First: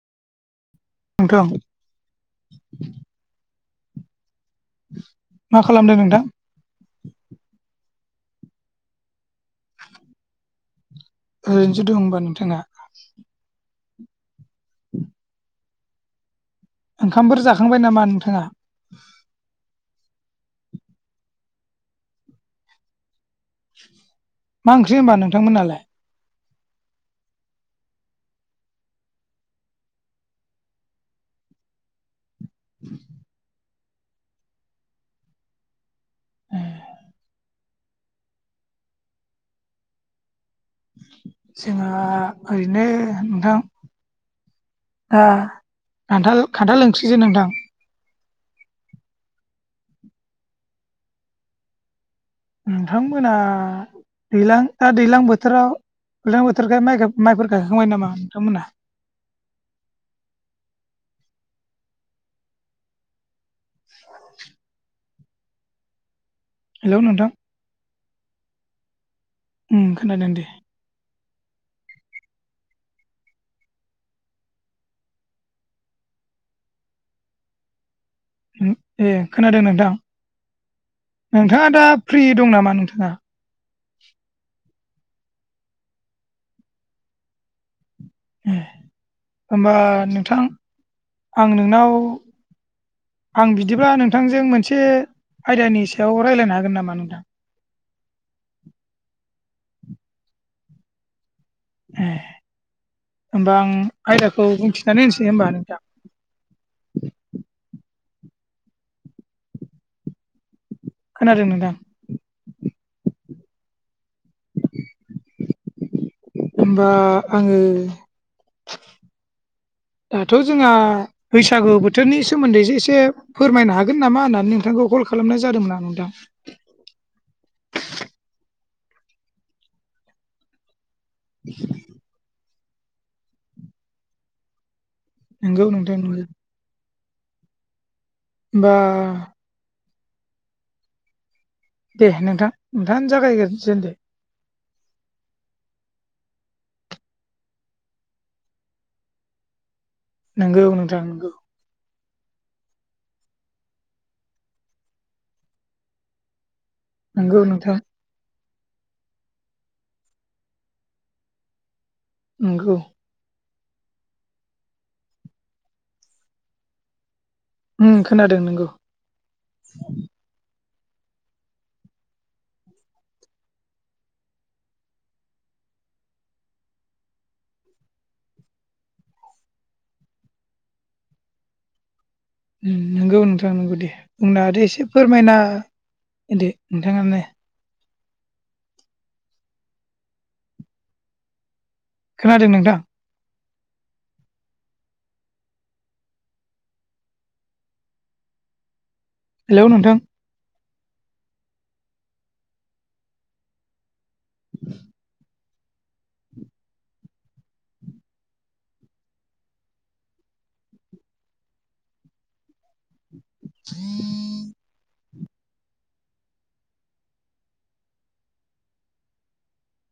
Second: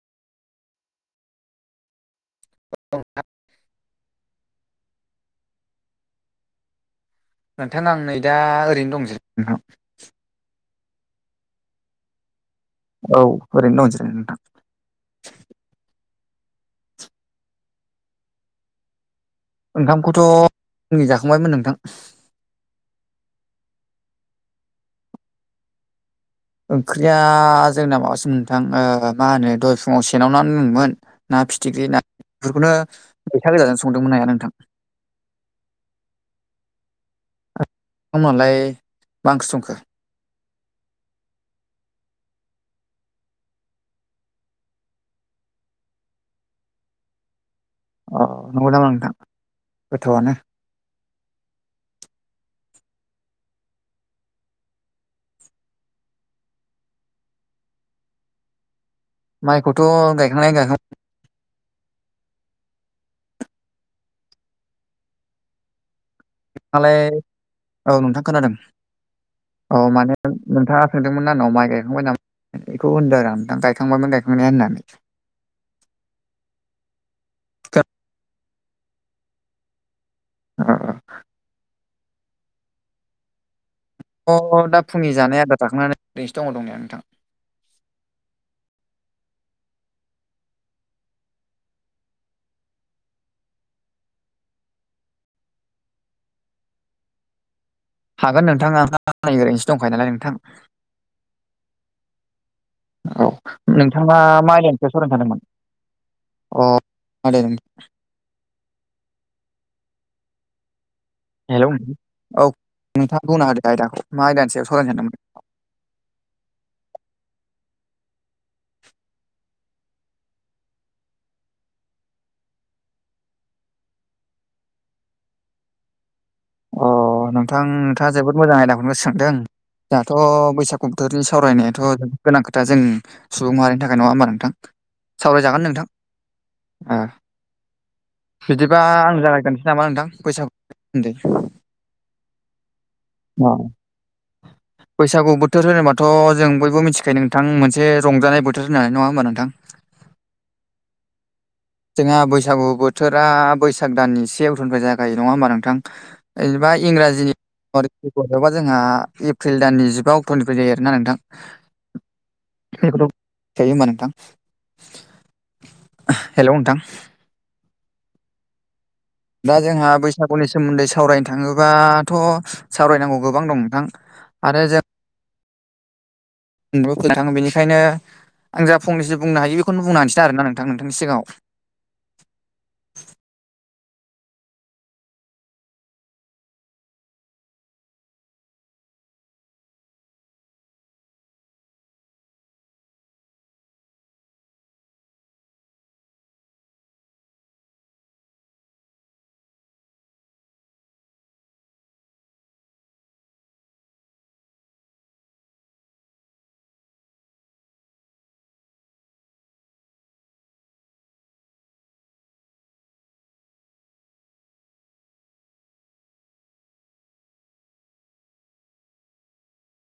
नोंथां [unintelligible] मा खालामदों नोंथां नोंथां आं नै दा ओरैनो दं जिरायना नोंथां ओरैनोसो दं होमबा नोंथाङा औै ओरैनो दं जिरायना नोंथां [inaudible] ओंखामफोर जाखांबाय नामा नोंथाङा ओंखामखौथ फुंनि जाखांबायमोन नोंथां मा ओंख्रि होनबा नोंथांमोननालाय ओंख्रिया जोंना माबासोमोन नोंथां ओ मा होनो दहाय फुङाव सेनाव ना‌ नांदोंमोन ना फिथिख्रि ना बेफोरखौनो मैथा गोजाजों संदोंमोन आया नोंथां ए नोंथांमोनहालाय मा ओंख्रि संखो जोंहा ओरैनो नोंथां ओ खान्थाल खान्थाल ओंख्रिसो नोंथां अ नंगौ नामा नोंथां गोथावानो नोंथांमोना दैलां दा दैलां बोथोराव दैलां बोथोरखाय माइगाब माइफोर गायखांबाय नामा नोंथांमोनहा माइखौथ गायखांनाय गाखां [inaudible] हेलौ नालाय नोंथां औ नोंथां खोनादों औ उम माने खोनादों दे नोंथाङा सोंदोंमोन आंनाव माइ गायखांबाय नाम बेखौ होनदों आरो आं नोंथां गायखांबायमोन गायखांनाया होननानै ए खोनादों नोंथां ओ नोंथाङा दा फ्रि दं नामा नोंथाङा अ दा फुंनि जानाय आदा जाखांनानै ओैरैनोसो दङ दंनाया नोंथां ए होनबा नोंथां आं नोंनाव आं बिदिब्ला नोंथांजों मोनसे आयदानि सायाव रायज्लायनो हागोन नामा नोंथां हागोन नोंथां आं ओरैनोसो दंखायो नालाय नोंथां ए औ होनोमबा आं नोंथाङा आयदाखौ मा आयदानि सायाव बुंथिनानै सावरायनो होनसै सानदोंमोन? होमबा नोंथां अ खोनादों खोनादों हेलौ नोंथां औ नोंथाङा बुंना होद आयदाखौ मा आयदानिसायाव सरायनो सानदोंमोन होनबा आङो दाथ' जोंहा बैसागु बोथोरनि सोमोन्दैसो एसे फोरमायनो हागोन नामा होननानै नोंथांखौ कल खालामनाय जादोंमोना नोंदां अ नोंथां नोंथाङा जोबोद मोजां आयदाखौनो सोंदों जोंहाथ' बैसाग कक्टरनि सावरायनायाथ' जोबोद गोनां खोथा जों सुबुं माहारिनि थाखाय नङा होनबा नोंथां नोंगौ सावरायजागोन नोंथां नोंगौ होमबा बिदिबा आं जागायगोनसै नामा नोंथां बैसागुदै दे नोंथां नोंथाङानो जागायगजोन दे बैसागु बोथोर होनोबाथ' जों बयबो मिथिखायो नोंथां मोनसे रंजानाय बोथोर होननानै नङा होनोमबा नोंथां नंगौ नोंथां नंगौ जोंहा बैसागु बोथोरा बैसाग दाननि से उथ'निफ्राय जागायो नङा होमबा नोंथां जेनेबा इंराजिनि नोंगौ नोंथां हबा जोंहा एप्रिल दाननि जिबा अक्ट'निफ्राय जायो आरोना नोंथां नोंगौ बेख थायो होमबा नोंथां हेलौ नोंथां खोनादों नोंगौ दा जोंहा बैसागुनि सोमोन्दै सावरायनो थाङोबाथ' सावरायनांगौ गोबां दं नोंथां आरो जों बेनिखायनो आं जा फंनैसो बुंनो हायो बेखौनो बुं हनोसै आरोना नोंथां नोंथांनि सिाङाव नंगौ नोंथां नोंगौ दे बुंना दे एसे फोरमायना होदो नोंथाङानो खोनादों नोंथां हेलौ नोंथां [inaudible]